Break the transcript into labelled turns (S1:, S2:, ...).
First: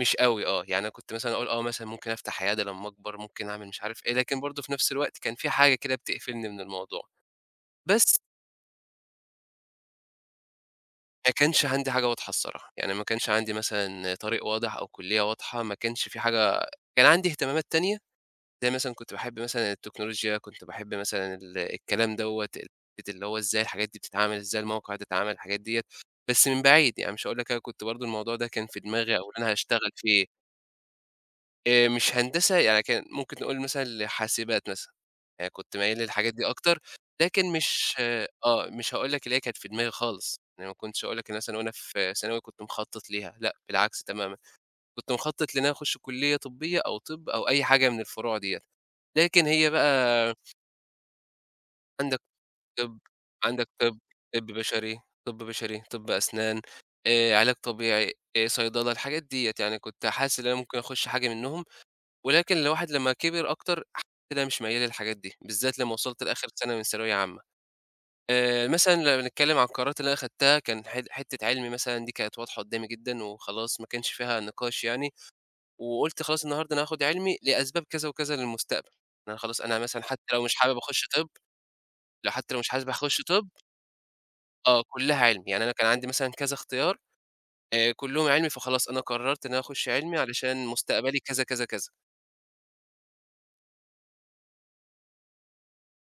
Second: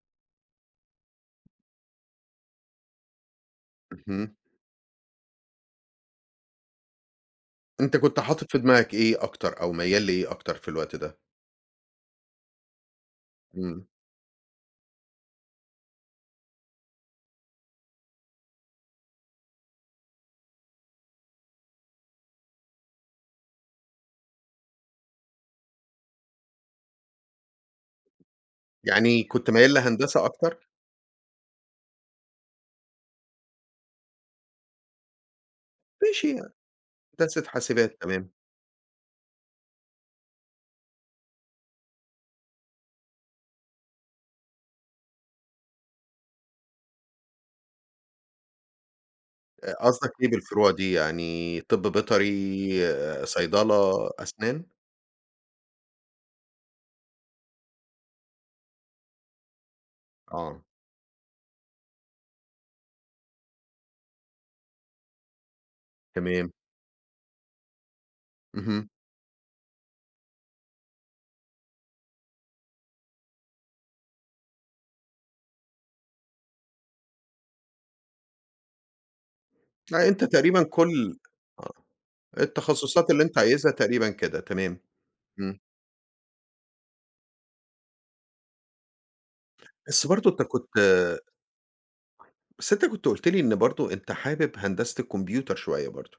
S1: مش أوي آه، يعني أنا كنت مثلًا أقول آه مثلًا ممكن أفتح عيادة لمّا أكبر، ممكن أعمل مش عارف إيه،
S2: اهم.
S1: لكن برضه في نَفْس الوقت كان في حاجة كده بتقفلني من الموضوع.
S2: أنت
S1: بس
S2: كنت حاطط في دماغك إيه أكتر أو ميّال لإيه أكتر في الوقت ده؟
S1: ما كانش عَندي حاجة واضحة الصراحة. يعني ما كانش عَندي
S2: إمم.
S1: مثلًا طريق واضح أو كُلّية واضحة، ما كانش في حاجة كان عَندي إهتمامات تانية، زي مثلًا كنت باحب مثلًا التكنولوجيا، كنت باحب مثلًا ال الكلام دَوّة، ال حتّة اللي هو إزاي الحاجات دي بتتعمل؟ إزاي الموقع ده اتعمل؟ الحاجات ديّة. بس من بعيد، يعني مش هاقول لك أنا كنت برضه الموضوع ده كان في دماغي أو
S2: يعني
S1: اللي
S2: كنت
S1: أنا
S2: ميّال
S1: هاشتغل
S2: لهندسة
S1: فيه.
S2: أكتر؟
S1: آآ مش هندسة، يعني كان ممكن نقول مثلًا لحاسبات مثلًا، يعني كنت ميّال
S2: ماشي
S1: للحاجات
S2: ي
S1: دي أكتر،
S2: هندسة
S1: لكن مش
S2: حاسبات،
S1: آه،
S2: تمام.
S1: مش هاقول لك اللي هي كانت في دماغي خالص. يعني ما كنتش هاقول لك مثلًا وأنا في ثانوي كنت مخطط ليها. لأ، بالعكس تمامًا. كنت مخطط لإن أنا أخش كُلّية طبية أو طِب أو أي حاجة من الفروع دِيَّة. لكن هي
S2: آآ قصدك إيه
S1: بَقى
S2: بالفروع دي يعني طِب
S1: عَندك
S2: بيطري،
S1: طِب، عَندك طِب،
S2: صيدلة،
S1: طِب
S2: أسنان؟
S1: بشري، طِب بشري، طِب أسنان، آآ علاج طبيعي، آآ صيدلة، الحاجات دِيَّة. يعني كنت حاسس إن أنا
S2: آه.
S1: ممكن أخش حاجة منّهم. ولكن الواحد لمّا كِبِر أكتر، ح كده مش ميّال للحاجات دي، بالذات لمّا وصلت لآخر
S2: تمام.
S1: سنة من ثانوية عامة. آآ
S2: اهم.
S1: مثلًا لمّا بنتكلم عن القرارات اللي أنا خدتها، كان حت حتة علمي مثلًا دي كانت واضحة قُدّامي جدًا وخلاص ما كانش فيها نِقاش يعني. وقُلت خلاص النهاردة أنا هاخد علمي لأسباب كذا وكذا للمستقبل. إن أنا خلاص أنا مثلًا
S2: لأ
S1: حتّى
S2: أنت
S1: لو مش
S2: تقريبًا
S1: حابب أخش
S2: كُل
S1: طِب،
S2: آه،
S1: لو حتّى لو مش حابب
S2: التخصصات
S1: أخش
S2: اللي أنت
S1: طِب
S2: عايزها تقريبًا كده. تمام.
S1: آه، كلّها علمي،
S2: إمم.
S1: يعني أنا كان عَندي مثلًا كذا اختيار، آآ كلّهم علمي، فخلاص أنا قررت إن أنا أخش
S2: بس
S1: علمي
S2: برضه أنت
S1: علشان
S2: كنت
S1: مستقبلي كذا، كذا، كذا.
S2: بس أنت كنت قُلت لي إن برضه أنت حابب هندسة الكومبيوتر شوية برضه.